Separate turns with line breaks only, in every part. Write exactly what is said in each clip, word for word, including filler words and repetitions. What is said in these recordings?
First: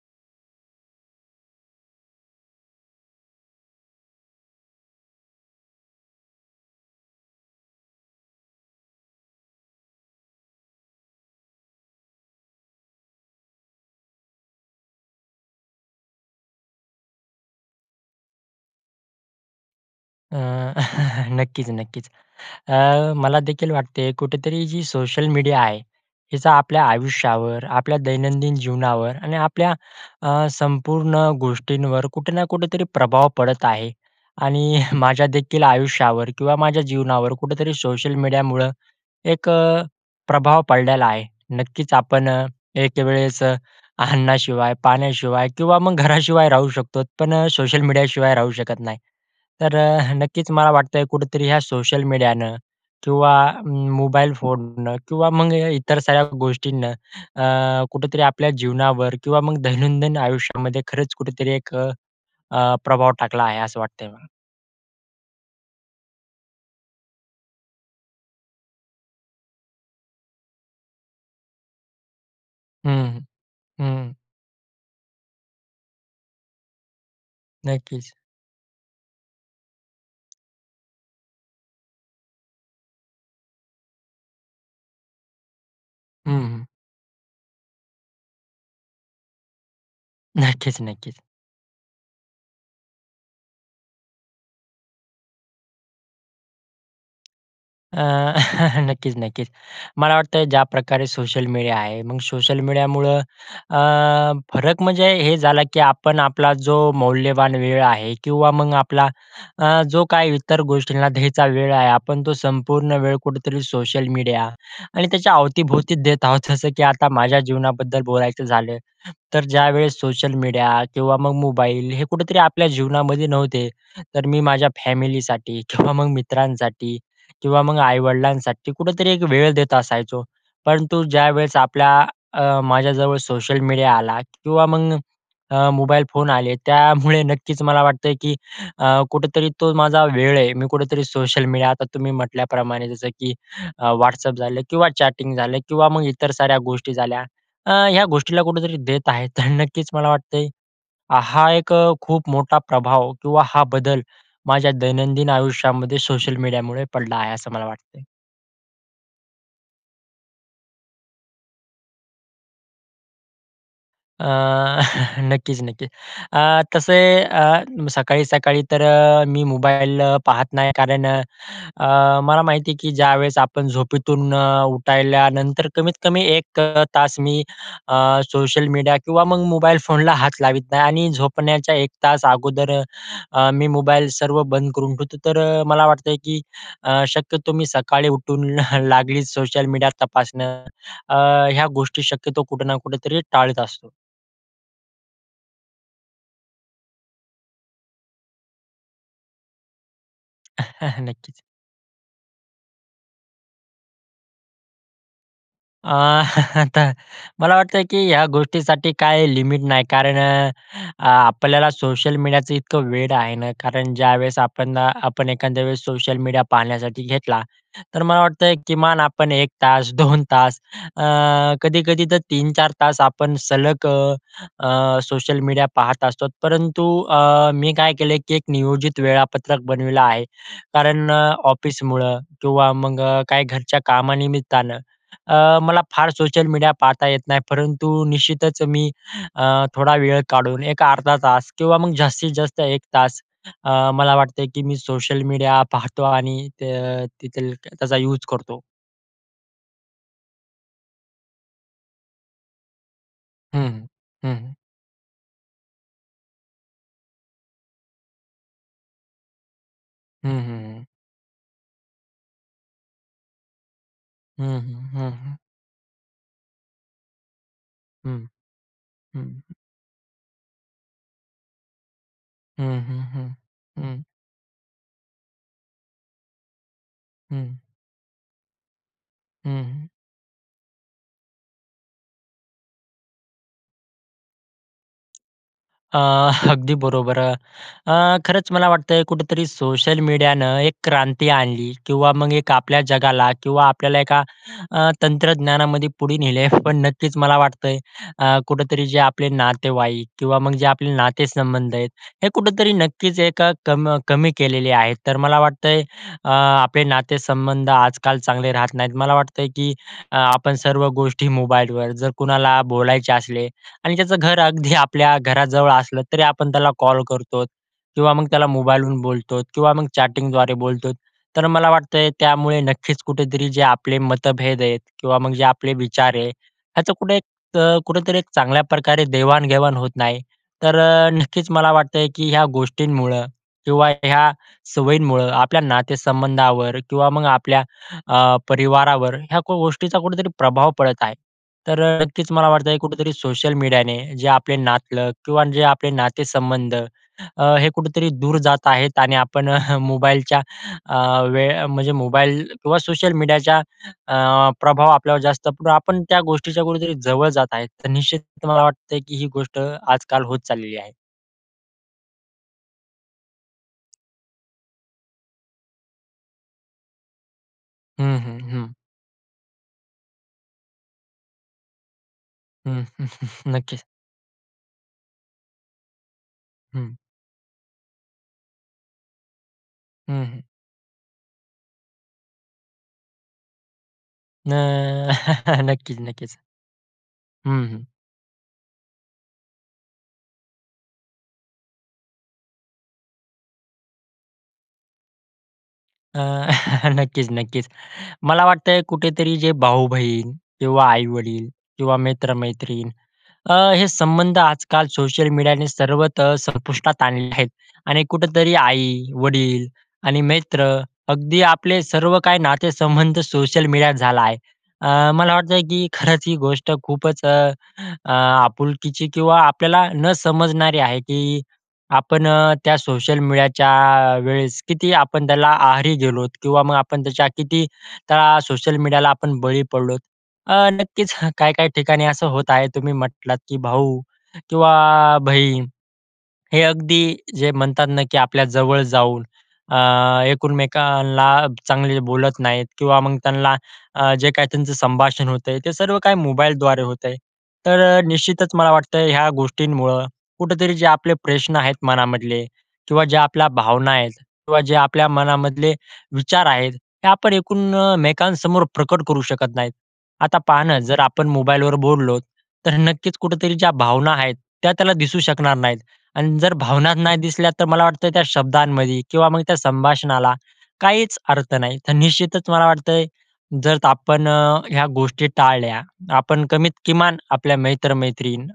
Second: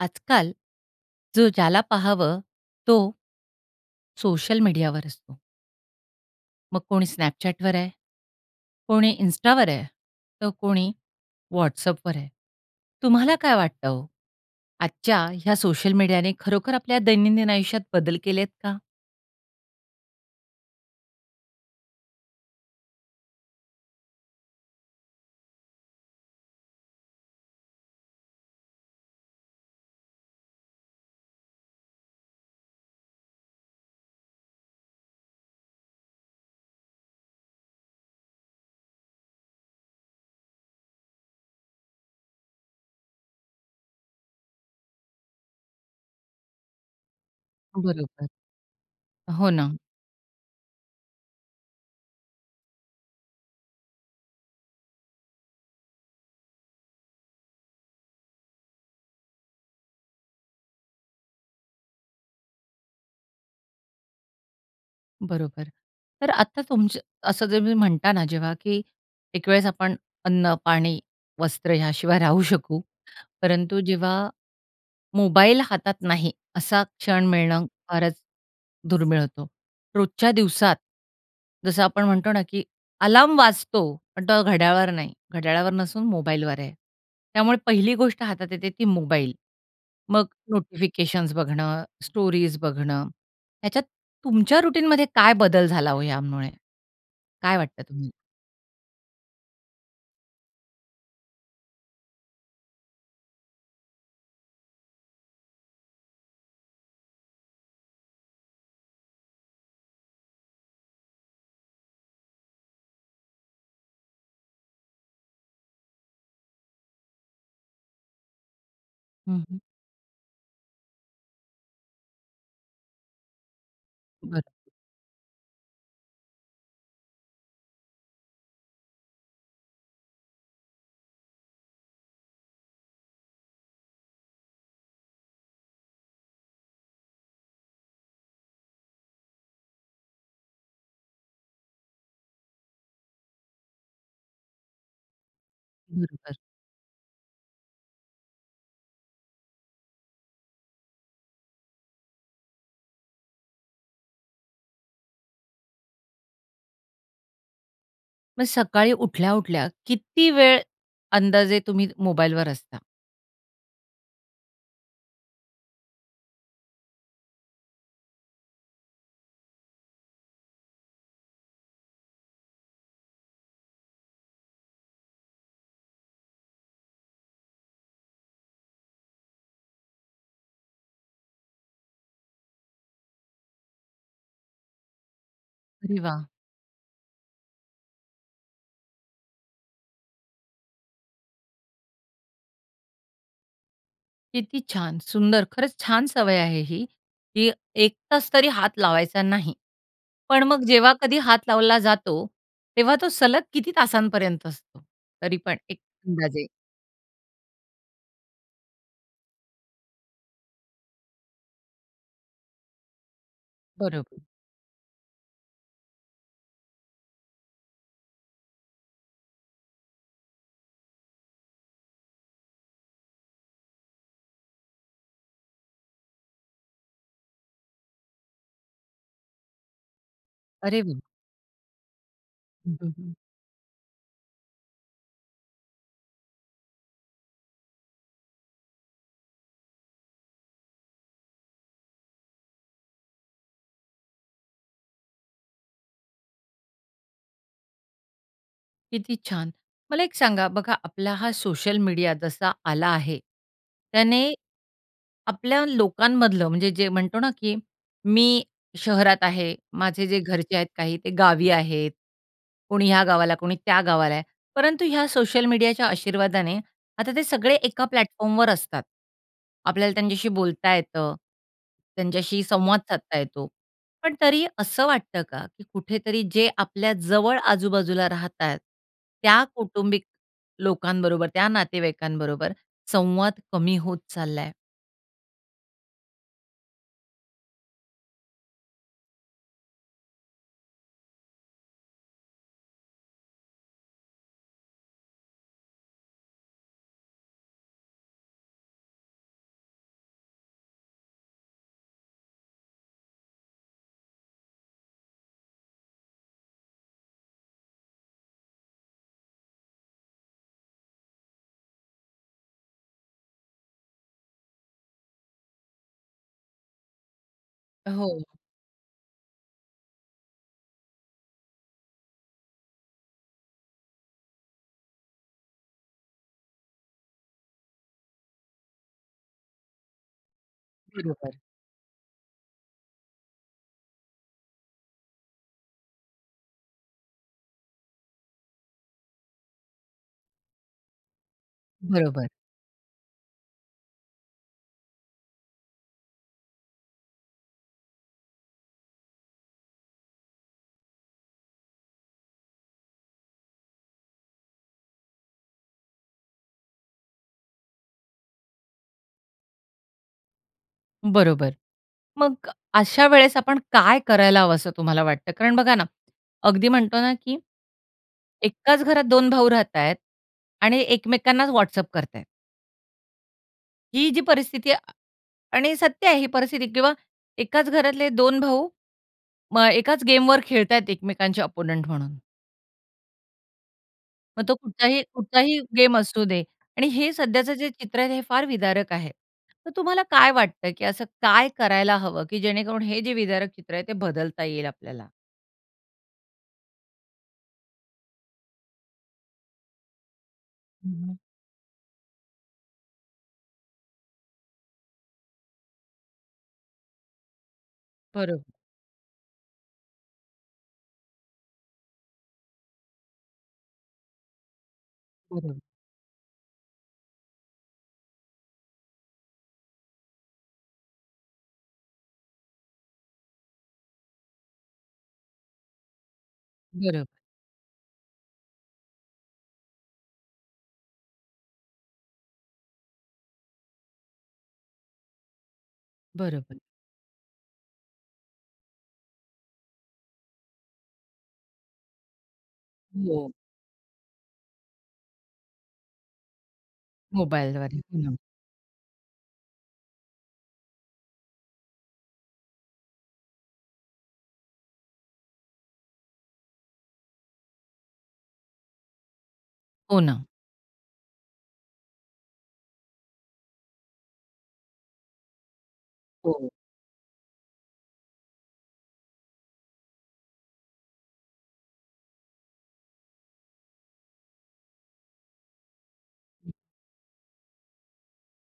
आजकाल जो ज्याला पाहावं, तो सोशल मीडियावर असतो. सोशल मीडियावर असतो. मग कोणी स्नॅपचॅटवर आहे, कोणी इंस्टावर आहे, तर कोणी व्हॉट्सअॅपवर आहे. तुम्हाला काय वाटतं हो? आजच्या ह्या सोशल मीडियाने खरोखर आपल्या दैनंदिन आयुष्यात बदल केलेत का?
अ, नक्कीच, नक्कीच, अ, मला देखील वाटते कुठेतरी जी सोशल मीडिया आहे, याचा आपल्या आयुष्यावर, आपल्या दैनंदिन जीवनावर आणि आपल्या अ, संपूर्ण गोष्टींवर कुठे ना कुठेतरी प्रभाव पडत आहे आणि माझ्या देखील आयुष्यावर किंवा माझ्या जीवनावर कुठेतरी सोशल मीडियामुळं एक अ, प्रभाव पडलेला आहे. नक्कीच आपण एकवेळेस अन्नाशिवाय, पाण्याशिवाय किंवा मग घराशिवाय राहू शकतोत पण सोशल
बरोबर.
मीडियाशिवाय राहू शकत नाही.
हो ना.
तर अ, नक्कीच मला वाटतंय कुठेतरी ह्या सोशल मीडियानं किंवा मोबाईल फोननं किंवा मग इतर साऱ्या गोष्टींनं अ, कुठेतरी आपल्या जीवनावर किंवा मग दैनंदिन आयुष्यामध्ये खरंच कुठेतरी एक अ, प्रभाव टाकला आहे, असं वाटतंय मला.
बरोबर. तर आता तुमचं असं तुम्ही म्हणता ना जेव्हा, की एक वेळेस आपण अन्न, पाणी, वस्त्र याशिवाय राहू शकू.
हं,
परंतु
हं.
जेव्हा मोबाईल हातात नाही, असा क्षण मिळणं
नक्कीच.
फारच दुर्मिळ होतो. रोजच्या दिवसात जसं आपण म्हणतो ना की अलार्म वाजतो, पण तो घड्याळावर नाही. घड्याळावर नसून
हं,
मोबाईलवर
हं.
आहे. त्यामुळे पहिली गोष्ट हातात येते ती मोबाईल. मग
नक्कीच-नक्कीच.
नोटिफिकेशन्स बघणं, स्टोरीज बघणं ह्याच्यात तुमच्या रुटीनमध्ये काय बदल झाला ओ यामुळे? काय वाटतं
अ,
तुम्हाला?
नक्कीच-नक्कीच. मला वाटतं ज्या प्रकारे सोशल मीडिया आहे. मग सोशल मीडियामुळं अ, फरक म्हणजे, हे झाला की आपण आपला जो मौल्यवान वेळ आहे किंवा मग आपला अ, जो काही इतर गोष्टींना द्यायचा वेळ आहे. आपण तो संपूर्ण वेळ कुठेतरी सोशल मीडिया आणि त्याच्या अवतीभोवतीच देत आहोत. जसं की आता माझ्या जीवनाबद्दल बोलायचं झालं.
हं,
तर
हं.
ज्यावेळेस सोशल मीडिया किंवा मग मोबाईल हे कुठेतरी आपल्या जीवनामध्ये नव्हते. तर मी
बरं.
माझ्या फॅमिलीसाठी किंवा मग मित्रांसाठी किंवा मग आई-वडिलांसाठी कुठेतरी एक वेळ देत असायचो. परंतु ज्यावेळेस आपला अ, माझ्याजवळ सोशल मीडिया आला किंवा मग अ, मोबाईल फोन आले. त्यामुळे नक्कीच मला वाटतं की अ, कुठेतरी तो माझा वेळ आहे. मी कुठेतरी सोशल मीडिया आता तुम्ही म्हटल्याप्रमाणे जसं की अ, व्हाट्सअप झालं किंवा चॅटिंग झालं किंवा मग इतर
निरुत्तर.
साऱ्या गोष्टी झाल्या. अ, ह्या गोष्टीला कुठेतरी देत आहे. तर नक्कीच मला वाटतय अ, हा एक खूप मोठा प्रभाव किंवा हा बदल माझ्या दैनंदिन आयुष्यामध्ये सोशल मीडियामुळे पडला आहे असं मला वाटते.
मग सकाळी उठल्या-उठल्या किती वेळ अंदाजे तुम्ही मोबाईलवर असता?
अ, नक्कीच-नक्कीच. अ, तसे अ, सकाळी-सकाळी तर मी मोबाईल पाहत नाही. कारण अ, मला माहितीयं की ज्यावेळेस आपण झोपीतून उठायल्यानंतर कमीत-कमी एक तास मी अ, सोशल मीडिया किंवा मग मोबाईल फोनला हात लावीत नाही. आणि झोपण्याच्या एक तास अगोदर मी मोबाईल सर्व बंद करून ठेवतो. तर अ, मला
अरे
वाटतं
वाह!
की शक्यतो मी सकाळी उठून लागलीच सोशल मीडियात तपासणं अ, ह्या गोष्टी शक्यतो कुठे ना कुठेतरी टाळीत असतो.
किती छान! सुंदर, खरंच छान. सवय आहे ही, की एक तास तरी हात लावायचा नाही. पण मग जेव्हा कधी हात
नक्कीच.
लावला जातो, तेव्हा तो सलग किती तासांपर्यंत असतो? तरी पण एक
अ,
अंदाजे?
आता मला वाटतं की ह्या गोष्टीसाठी काही लिमिट नाही. कारण आपल्याला सोशल मीडियाचं इतकं वेड आहे ना, कारण
बरोबर.
ज्यावेळेस आपण अ, आपण एखाद्या वेळेस सोशल मीडिया पाहण्यासाठी घेतला, तर मला वाटतय किमान आपण एक तास, दोन तास अ, कधी-कधी तर तीन-चार तास आपण सलग अ अ सोशल मीडिया पाहत असतो. परंतु अ, मी काय केलयं की एक नियोजित वेळापत्रक बनविलं आहे.
अरे वा!
कारण अ, ऑफिसमुळं किंवा
हं, हं,
मग
हं.
काही घरच्या कामानिमित्तानं अ, मला फार सोशल मीडिया पाहता येत नाही. परंतु निश्चितच मी अ, थोडा वेळ काढून एक अर्धा तास किंवा मग जास्तीत जास्त एक तास अ, मला वाटतं की मी सोशल मीडिया पाहतो आणि ते तिथे त्याचा यूज करतो.
किती छान! मला एक सांगा, बघा आपला हा सोशल मीडिया जसा आला आहे.
हं, हं.
त्याने
हं, हं.
आपल्या लोकांमधलं म्हणजे जे म्हणतो ना की, मी शहरात आहे माझे जे
हं,
घरचे
हं,
आहेत
हं.
काही, ते गावी आहेत. कोणी या गावाला, कोणी त्या गावाला आहे.
हं,
परंतु
हं.
ह्या
हं, हं.
सोशल मीडियाच्या आशीर्वादाने आता ते सगळे एका
हं,
प्लॅटफॉर्मवर असतात.
हं.
आपल्याला त्यांच्याशी बोलता येतं. त्यांच्याशी
हं,
संवाद
हं,
साधता
हं.
येतो.
हं.
पण तरी असं वाटतं का? की कुठेतरी जे आपल्या जवळ
हं.
आजू-बाजूला राहतायत त्या
हं, हं.
कौटुंबिक लोकांबरोबर त्या नातेवाईकांबरोबर संवाद कमी होत चाललाय?
आह, अगदी बरोबर. अ, खरंच मला वाटतं कुठेतरी सोशल मिडियाने एकक्रांती आणली किंवा मग एक आपल्या जगाला किंवा आपल्याला एका अ, तंत्रज्ञानामध्ये पुढे नेलय. पण नक्कीच मला वाटतंय अ, कुठेतरी जे आपले नातेवाईक किंवा मग जे आपले नाते-संबंध आहेत, हे कुठेतरी नक्कीच एक कम कमी केलेले आहेत. तर मला वाटतंय अ, आपले नाते-संबंध आजकाल चांगले राहत नाहीत. मला वाटतंय की आपण सर्व गोष्टी मोबाईलवर, जर कुणाला बोलायचे असले आणि त्याचं घर अगदी आपल्या घराजवळ असलं तरी आपण त्याला कॉल करतो किंवा मग
हो.
त्याला मोबाईलहून बोलतोत किंवा मग चॅटिंगद्वारे बोलतोत. तर मला वाटतंय त्यामुळे नक्कीच कुठेतरी जे आपले मतभेद आहेत किंवा मग जे आपले विचार आहे ह्याचं कुठे त कुठेतरी एक चांगल्या प्रकारे देवाण-घेवाण होत नाही. तर
बरोबर.
नक्कीच मला वाटतंय की ह्या गोष्टींमुळं किंवा ह्या सवयींमुळं, आपल्या नाते-संबंधावर किंवा मग आपल्या अ, परिवारावर ह्या क गोष्टीचा कुठेतरी प्रभाव पडत आहे. तर अ,
बरोबर.
नक्कीच मला वाटतं कुठेतरी सोशल मीडियाने जे आपले नातलग किंवा जे आपले नाते-संबंध अ, हे कुठेतरी दूर जात आहेत, आणि आपण मोबाईलच्या, अ, वेळ म्हणजे मोबाईल किंवा सोशल मीडियाचा अ, प्रभाव आपल्यावर जास्त, [unintelligible] आपण त्या गोष्टीच्या कुठेतरी जवळ जात आहे. तर निश्चित मला वाटतं की ही गोष्ट आजकाल होत चाललेली आहे.
बरोबर. मग अशा वेळेस आपण काय करायला हवं, असं तुम्हाला वाटतं? कारण बघा ना, अगदी म्हणतो ना की
हं, हं, हं.
एकाच घरात दोन भाऊ राहता आहेत आणि एकमेकांनाच वॉट्सॲप करता आहेत.
हं, नक्कीच.
ही जी परिस्थिती आणि सत्य आहे ही परिस्थिती किंवा
हं.
एकाच घरातले दोन भाऊ, मग एकाच
हं,
गेमवर
हं.
खेळतायेत एकमेकांचे ओप्पोनेंट म्हणून. मग
न,
तो कुठचाही कुठचाही गेम
नक्कीच,
असू
नक्कीच.
दे आणि हे सध्याचं
हं,
जे
हं.
चित्र आहे हे फार विदारक आहे. तर तुम्हाला काय वाटतं की असं काय करायला हवं? की जेणेकरून हे जे विदारक चित्र आहे ते बदलता येईल आपल्याला?
अ, नक्कीच, नक्कीच. मला वाटतंय कुठेतरी जे भाऊ-बहीण किंवा
हं, हं.
आई-वडील किंवा मित्र-मैत्रीण. अ, हे संबंध आजकाल सोशल मीडियाने सर्वतः तर संपुष्टात आणलेले आहेत आणि
बरोबर.
कुठेतरी आई, वडील आणि मित्र अगदी आपले सर्व काही नातेसंबंध सोशल मिडियात झाला आहे. अ, मला वाटतं
बरोबर.
की खरंच ही गोष्ट खूपच अ, अ, आपुलकीची किंवा आपल्याला न समजणारी आहे की आपण त्या सोशल मीडियाच्या वेळेस किती आपण त्याला आहारी गेलोत किंवा मग आपण
बरोबर.
त्याच्या किती त्या सोशल मीडियाला आपण बळी पडलोत. अ, नक्कीच काही-काही ठिकाणी असं होत आहे तुम्ही म्हटलात की, "भाऊ किंवा बहीण,"
बरोबर.
हे अगदी जे म्हणतात ना की आपल्या जवळ जाऊन अ, एकूण-मेकांना चांगले बोलत नाहीत किंवा मग
हो.
त्यांना अ, जे काही त्यांचं संभाषण होतंय ते सर्व काही मोबाईलद्वारे होत आहे.
मोबाइलद्वारे,
तर
हं.
निश्चितच मला वाटतं ह्या गोष्टींमुळं कुठेतरी जे आपले प्रश्न आहेत मनामधले किंवा ज्या आपल्या भावना आहेत किंवा जे आपल्या मनामधले विचार आहेत, हे आपण एकूण-मेकांसमोर प्रकट करू शकत नाहीत.
हो ना.
आता पहा ना, जर आपण मोबाईलवर बोललोत तर नक्कीच कुठेतरी ज्या भावना आहेत, त्या त्याला दिसू शकणार नाहीत आणि
हो.
जर भावना नाही दिसल्या तर मला वाटतं त्या शब्दांमध्ये किंवा मग त्या संभाषणाला काहीच अर्थ नाही. तर निश्चितच मला वाटतंय जर आपण ह्या गोष्टी टाळल्या. आपण कमीत किमान आपल्या मैत्र-मैत्रीण,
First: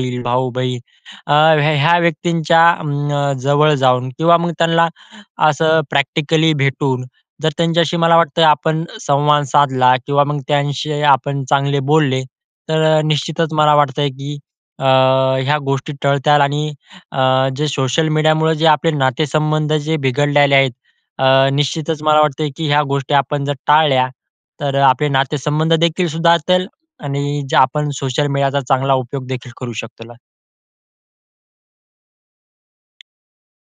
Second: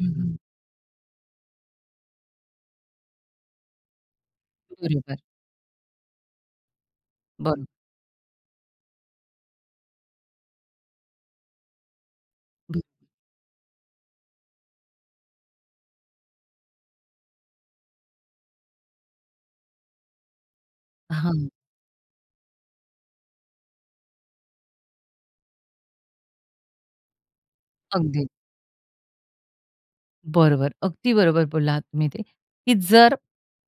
हं, हं.
भाऊ-बहीण अ, ह्या ह्या व्यक्तींच्या अं, जवळ जाऊन किंवा मग त्यांना
बरोबर.
असं प्रॅक्टिकली भेटून जर
बरं.
त्यांच्याशी मला वाटतं आपण संवाद साधला किंवा मग त्यांशी आपण चांगले बोलले तर निश्चितच मला वाटतंय की अ, ह्या गोष्टी टळत्याल आणि अ, जे सोशल मीडियामुळं जे आपले नातेसंबंध जे बिघडल्याले आहेत,
हां.
निश्चितच मला वाटतंय की ह्या गोष्टी आपण जर टाळल्या तर आपले नातेसंबंध देखील सुधारतील आणि जे आपण सोशल
अगदी.
मीडियाचा चांगला उपयोग देखील करू शकतो त्याला.
बरोबर. अगदी बरोबर बोलला आहात तुम्ही ते, की जर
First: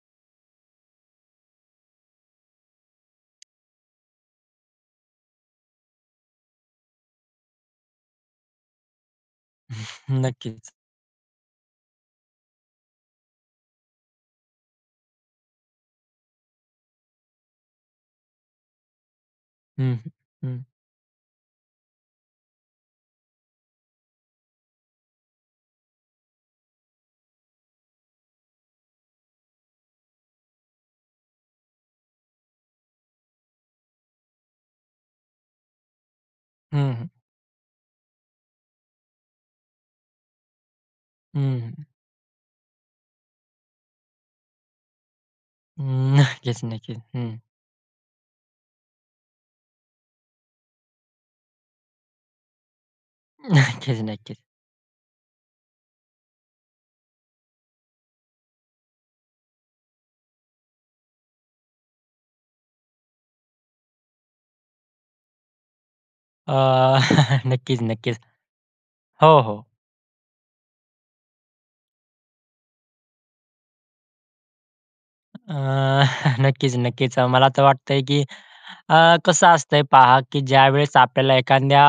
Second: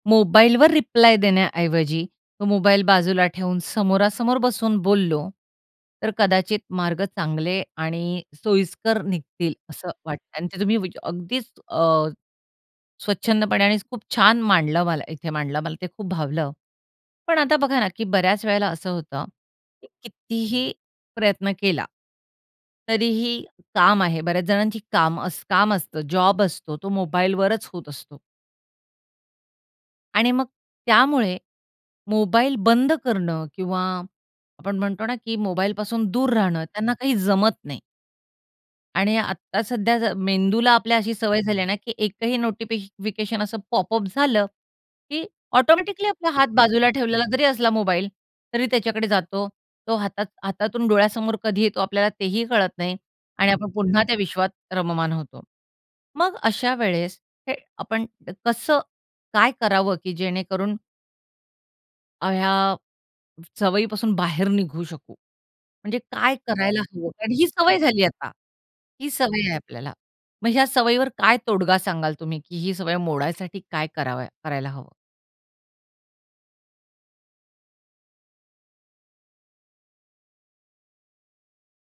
मोबाईलवर रिप्लाय देण्याऐवजी तो मोबाईल बाजूला ठेवून समोरासमोर बसून बोललो, तर कदाचित मार्ग चांगले आणि सोयीस्कर निघतील असं वाटतं आणि ते
नक्कीच.
तुम्ही वी अगदीच अ, स्वच्छंदपणे आणि खूप छान मांडलं, मला इथे मांडलं मला ते खूप भावलं. पण आता बघा ना, की बऱ्याच वेळेला असं होतं,
हं, हं. हं.
कितीही प्रयत्न केला तरीही काम आहे बऱ्याच जणांची काम काम असतं, जॉब असतो तो मोबाईलवरच होत असतो. आणि मग त्यामुळे मोबाईल बंद करणं किंवा आपण म्हणतो ना की मोबाईलपासून दूर राहणं
हं,
त्यांना
हं.
काही जमत नाही. आणि आत्ता सध्याचं मेंदूला आपल्या अशी सवय झाली
हं,
आहे ना,
हं.
की एकही नोटिफि फिकेशन असं पॉपअप झालं की ऑटोमॅटिकली
हं.
आपला हात
नक्कीच,
बाजूला
नक्कीच.
ठेवलेला
हं.
जरी असला मोबाईल, तरी त्याच्याकडे जातो. तो हातात हातातून डोळ्यासमोर कधी येतो, आपल्याला तेही कळत नाही. आणि आपण
नक्कीच,
पुन्हा त्या
नक्कीच.
विश्वात रममान होतो. मग अशा वेळेस हे आपण कसं काय करावं? की जेणेकरून अ, ह्या सवयीपासून बाहेर निघू शकू? म्हणजे काय
अ,
करायला हवं? आणि ही सवय
नक्कीच,
झाली
नक्कीच.
आता, ही
हो,
सवय आहे
हो.
आपल्याला. मग ह्या सवयीवर काय तोडगा सांगाल तुम्ही? की ही सवय मोडायसाठी काय करावं करायला हवं?
अ, नक्कीच, नक्कीच. अ, मला तर वाटतंय की, अ, कसं असतंय पहा की ज्यावेळेस आपल्याला एखाद्या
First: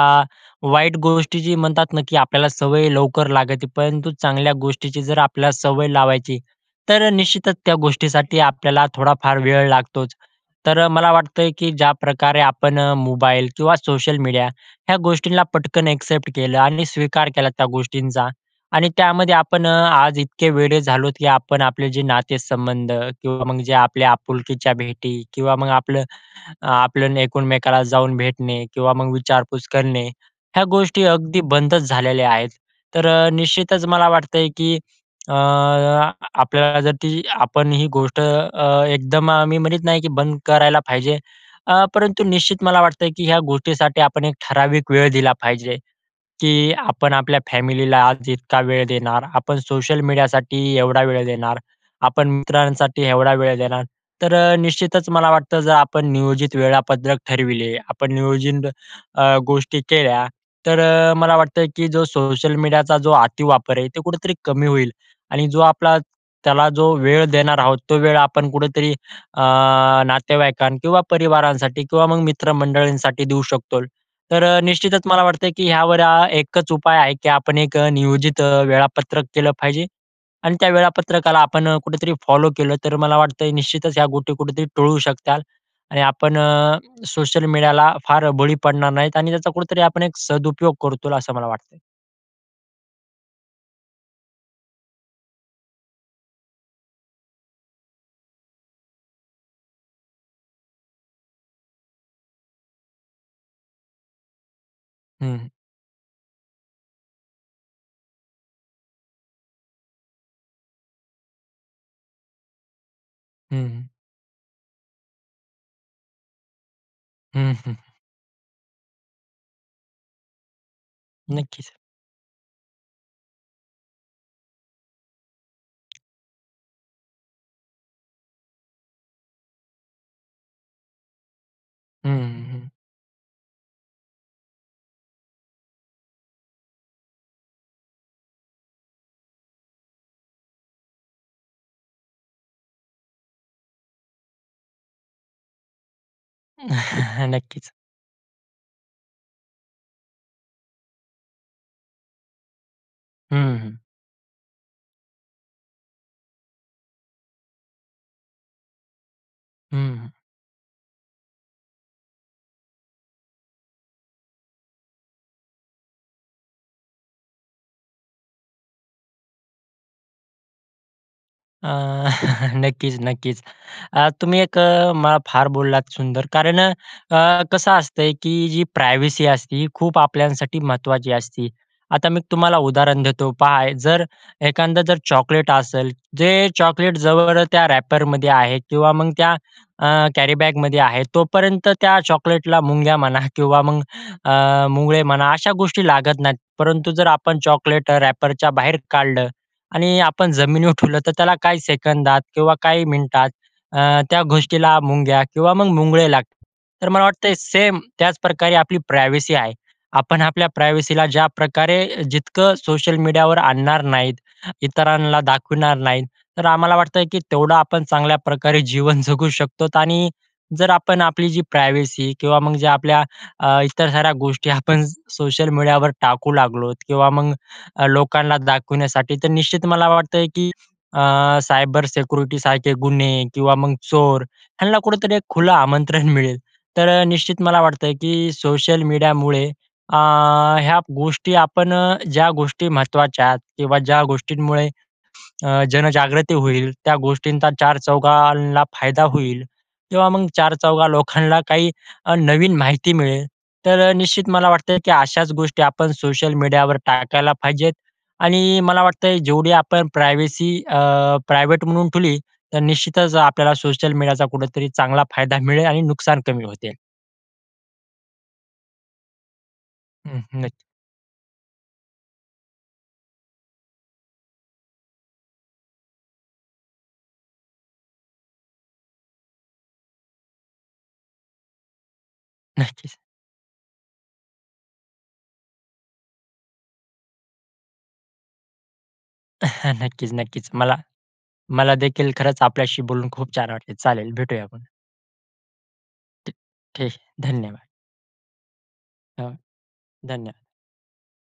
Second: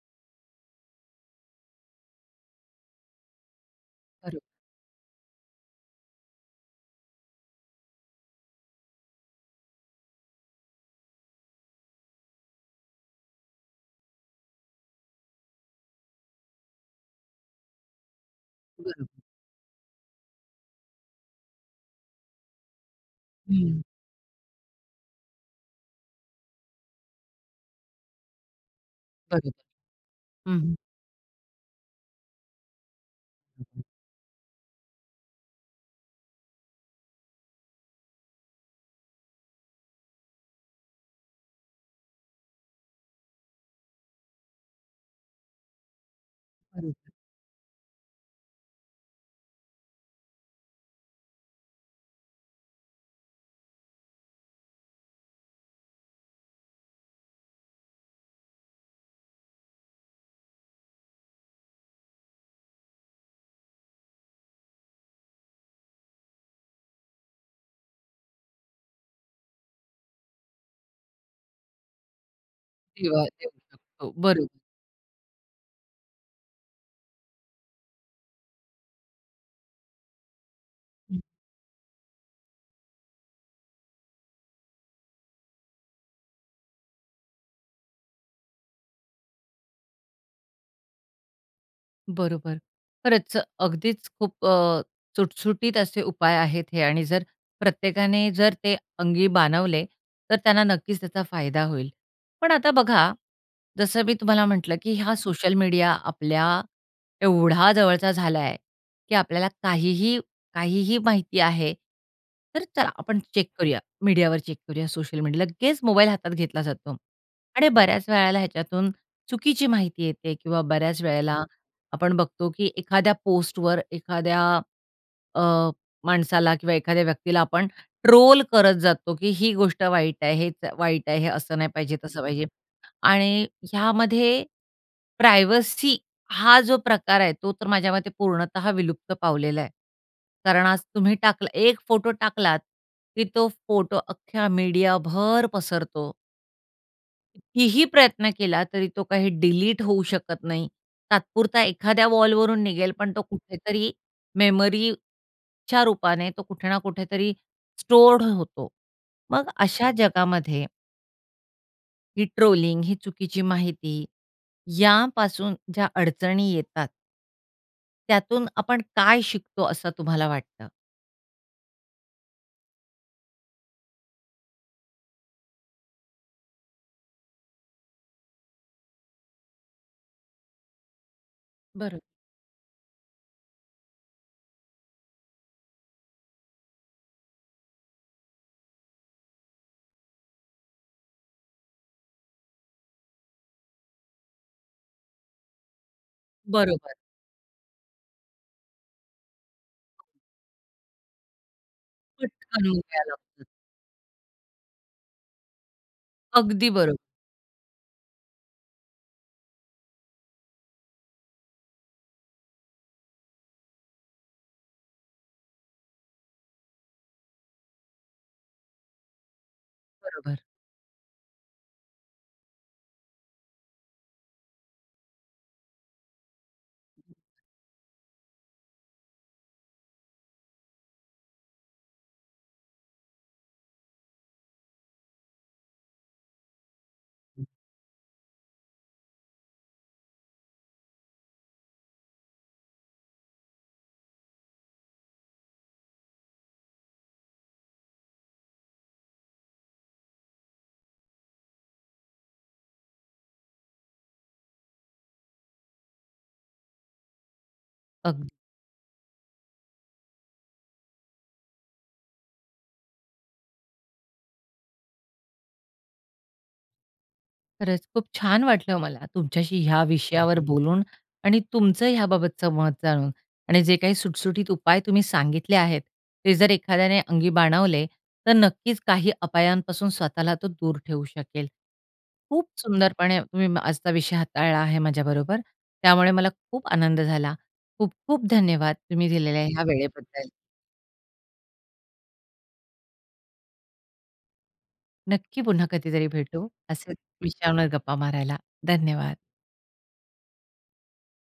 वाईट गोष्टीची म्हणतात ना की आपल्याला सवय लवकर लागते. परंतु
बरो
चांगल्या गोष्टीची जर आपल्याला सवय लावायची, तर निश्चितच त्या गोष्टीसाठी आपल्याला थोडा फार वेळ लागतोच. तर मला वाटतंय की ज्याप्रकारे आपण अ, मोबाईल किंवा सोशल मीडिया ह्या गोष्टींना पटकन ॲक्सेप्ट केलं आणि स्वीकार केला त्या गोष्टींचा. आणि
बरं.
त्यामध्ये आपण अ, आज इतके वेडे झालोत की आपण आपले जे नातेसंबंध किंवा मग जे
हं.
आपल्या आपुलकीच्या भेटी किंवा मग आपलं आपलं एकमेकाला जाऊन भेटणे किंवा मग
बरोबर.
विचारपूस करणे.
हं,
ह्या
हं.
गोष्टी अगदी बंदच झालेल्या आहेत. तर अ, निश्चितच मला वाटतंय की, अ, आपल्याला जर ती आपण ही गोष्ट अ, एकदम अ, मी म्हणत नाही की बंद करायला पाहिजे. अ, परंतु निश्चित मला वाटतं की ह्या गोष्टीसाठी आपण एक ठराविक वेळ दिला पाहिजे की
[unintelligible]
आपण आपल्या फॅमिलीला आज इतका वेळ देणार, आपण सोशल मीडियासाठी एवढा वेळ देणार, आपण मित्रांसाठी एवढा वेळ देणार. तर अ, निश्चितच मला वाटतं जर आपण नियोजित वेळापत्रक ठरविले. आपण नियोजित अ, गोष्टी केल्या, तर अ, मला वाटतं की जो सोशल मीडियाचा जो अतिवापर आहे ते कुठेतरी कमी होईल. आणि जो आपला त्याला जो वेळ देणार आहोत. तो वेळ आपण कुठेतरी अ, नातेवाईकां किंवा परिवारांसाठी किंवा मग
किंवा
मित्रमंडळींसाठी देऊ
देऊ
शकतो.
शकतो.
तर
बरं.
निश्चितच मला वाटतं की ह्यावर अ, एकच उपाय आहे की आपण एक अ, नियोजित अ, वेळापत्रक केलं पाहिजे. आणि त्या
हं.
वेळापत्रकाला आपण अ, कुठेतरी फॉलो केलं तर मला वाटतंय निश्चितच ह्या गोष्टी कुठेतरी टळू शकताल. आणि आपण अ, सोशल मीडियाला फार बळी पडणार नाहीत, आणि त्याचा कुठेतरी आपण एक सदुपयोग करूत, असं मला वाटतंय.
बरोबर, खरंच, अगदीच खूप अ, चुटसुटीत असे उपाय आहेत हे आणि जर प्रत्येकाने जर ते अंगी बाणवले तर त्यांना नक्कीच त्याचा फायदा होईल. पण आता बघा, जसं मी तुम्हाला म्हटलं, की हा
हं.
सोशल मीडिया आपल्या एवढा जवळचा झालाय आहे की आपल्याला काहीही, काहीही माहिती आहे तर चला आपण चेक करूया,
हं.
मीडियावर चेक करूया, सोशल मीडि लगेच मोबाईल हातात घेतला जातो
हं.
आणि बऱ्याच वेळेला ह्याच्यातून चुकीची माहिती येते. किंवा बऱ्याच वेळेला
नक्कीच.
आपण बघतो की एखाद्या पोस्टवर एखाद्या अ, माणसाला किंवा एखाद्या व्यक्तीला आपण ट्रोल करत जातो, की ही गोष्ट वाईट आहे, हे वाईट आहे, हे असं नाही पाहिजे,
हं,
तसं
हं,
पाहिजे
हं.
आणि ह्यामध्ये प्रायव्हसी हा जो प्रकार आहे तो तर माझ्या मते पूर्णतः विलुप्त पावलेला आहे. कारण आज तुम्ही टाकला एक फोटो टाकलात की तो फोटो अख्ख्या मीडिया भर पसरतो.
नक्कीच.
कितीही प्रयत्न केला तरी तो काही डिलीट होऊ शकत नाही. तात्पुरता एखाद्या वॉलवरून निघेल पण तो
हं, हं.
कुठेतरी मेमरीच्या रूपाने तो कुठे ना कुठेतरी स्टोअर्ड होतो. मग अशा
हं.
जगामध्ये ही ट्रोलिंग, ही चुकीची माहिती यापासून ज्या अडचणी येतात, त्यातून आपण काय शिकतो असं तुम्हाला वाटतं?
अ, नक्कीच-नक्कीच. अ, तुम्ही एक अ, म फार बोललात सुंदर कारण अ, कसं असते, की जी प्रायव्हसी असते खूप आपल्यांसाठी महत्त्वाची असती.
बरं.
आता मी तुम्हाला उदाहरण देतो. पहा, जर एखादं जर चॉकलेट असेल, जे चॉकलेट जवळ त्या रॅपरमध्ये आहे किंवा मग त्या अ, कॅरीबॅगमध्ये आहे तोपर्यंत त्या चॉकलेटला मुंग्या म्हणा किंवा मग अ, मुंगळे म्हणा अशा गोष्टीला लागत नाहीत. परंतु
बरोबर.
जर आपण चॉकलेट रॅपरच्या बाहेर काढलं आणि आपण जमिनीवर ठेवलं तर त्याला काही सेकंदात किंवा
पटकन
काही
मुंग्या
मिनिटात
लागतात.
अ, त्या गोष्टीला मुंग्या किंवा मग मुंगळे लागता.
अगदी
तर
बरोबर.
मला वाटतं सेम त्याचप्रकारे आपली प्रायव्हसी आहे. आपण आपल्या प्रायव्हसीला ज्याप्रकारे जितकं सोशल मीडियावर आणणार नाहीत, इतरांना दाखवणार नाहीत. तर आम्हाला वाटतं की तेवढं आपण चांगल्या प्रकारे जीवन जगू शकतो, आणि
बरोबर.
जर आपण आपली जी प्रायव्हेसी, किंवा मग जे आपल्या अ, इतर साऱ्या गोष्टी आपण सोशल मीडियावर टाकू लागलोत, किंवा मग लोकांना दाखवण्यासाठी, तर निश्चित मला वाटतं की अ, सायबर सिक्युरिटीसारखे गुन्हे किंवा मग चोर ह्यांना कुठेतरी एक खुलं आमंत्रण मिळेल. तर निश्चित मला वाटतं की सोशल मीडियामुळे अ, ह्या गोष्टी, आपण अ, ज्या गोष्टी महत्त्वाच्या आहेत किंवा ज्या गोष्टींमुळे अ, जनजागृती होईल त्या गोष्टींचा चार चौघांना फायदा होईल, तेव्हा मग चार-चौघा लोकांना काही अ, नवीन माहिती मिळेल. तर निश्चित मला वाटतं की अशाच गोष्टी आपण सोशल मीडियावर टाकायला पाहिजेत,
अगदी.
आणि मला वाटतं जेवढी आपण प्रायव्हसी, अ, प्रायव्हेट म्हणून ठेवली तर निश्चितच आपल्याला सोशल मीडियाचा कुठेतरी चांगला फायदा मिळेल आणि नुकसान कमी होतील.
खरंच खूप छान वाटलं मला तुमच्याशी ह्या
हं,
विषयावर
हं नक्की.
बोलून आणि तुमचं याबाबतचं मत जाणून आणि जे काही सुटसुटीत उपाय तुम्ही सांगितले आहेत, ते जर एखाद्याने अंगी बाणवले तर नक्कीच काही अपायांपासून स्वतःला तो दूर ठेवू शकेल. खूप
नक्कीच.
सुंदरपणे मी आजचा विषय हाताळला आहे माझ्याबरोबर, त्यामुळे मला खूप आनंद झाला. खूप-खूप धन्यवाद, तुम्ही दिलेल्या ह्या वेळेबद्दल.
नक्कीच-नक्कीच मला मला देखील खरंच आपल्याशी बोलून खूप छान वाटल. चालेल भेटूया आपण.
नक्की, पुन्हा कधीतरी भेटू असं
ठी-ठीक.
विषयावर
धन्यवाद.
गप्पा मारायला. धन्यवाद.
धन्यवाद.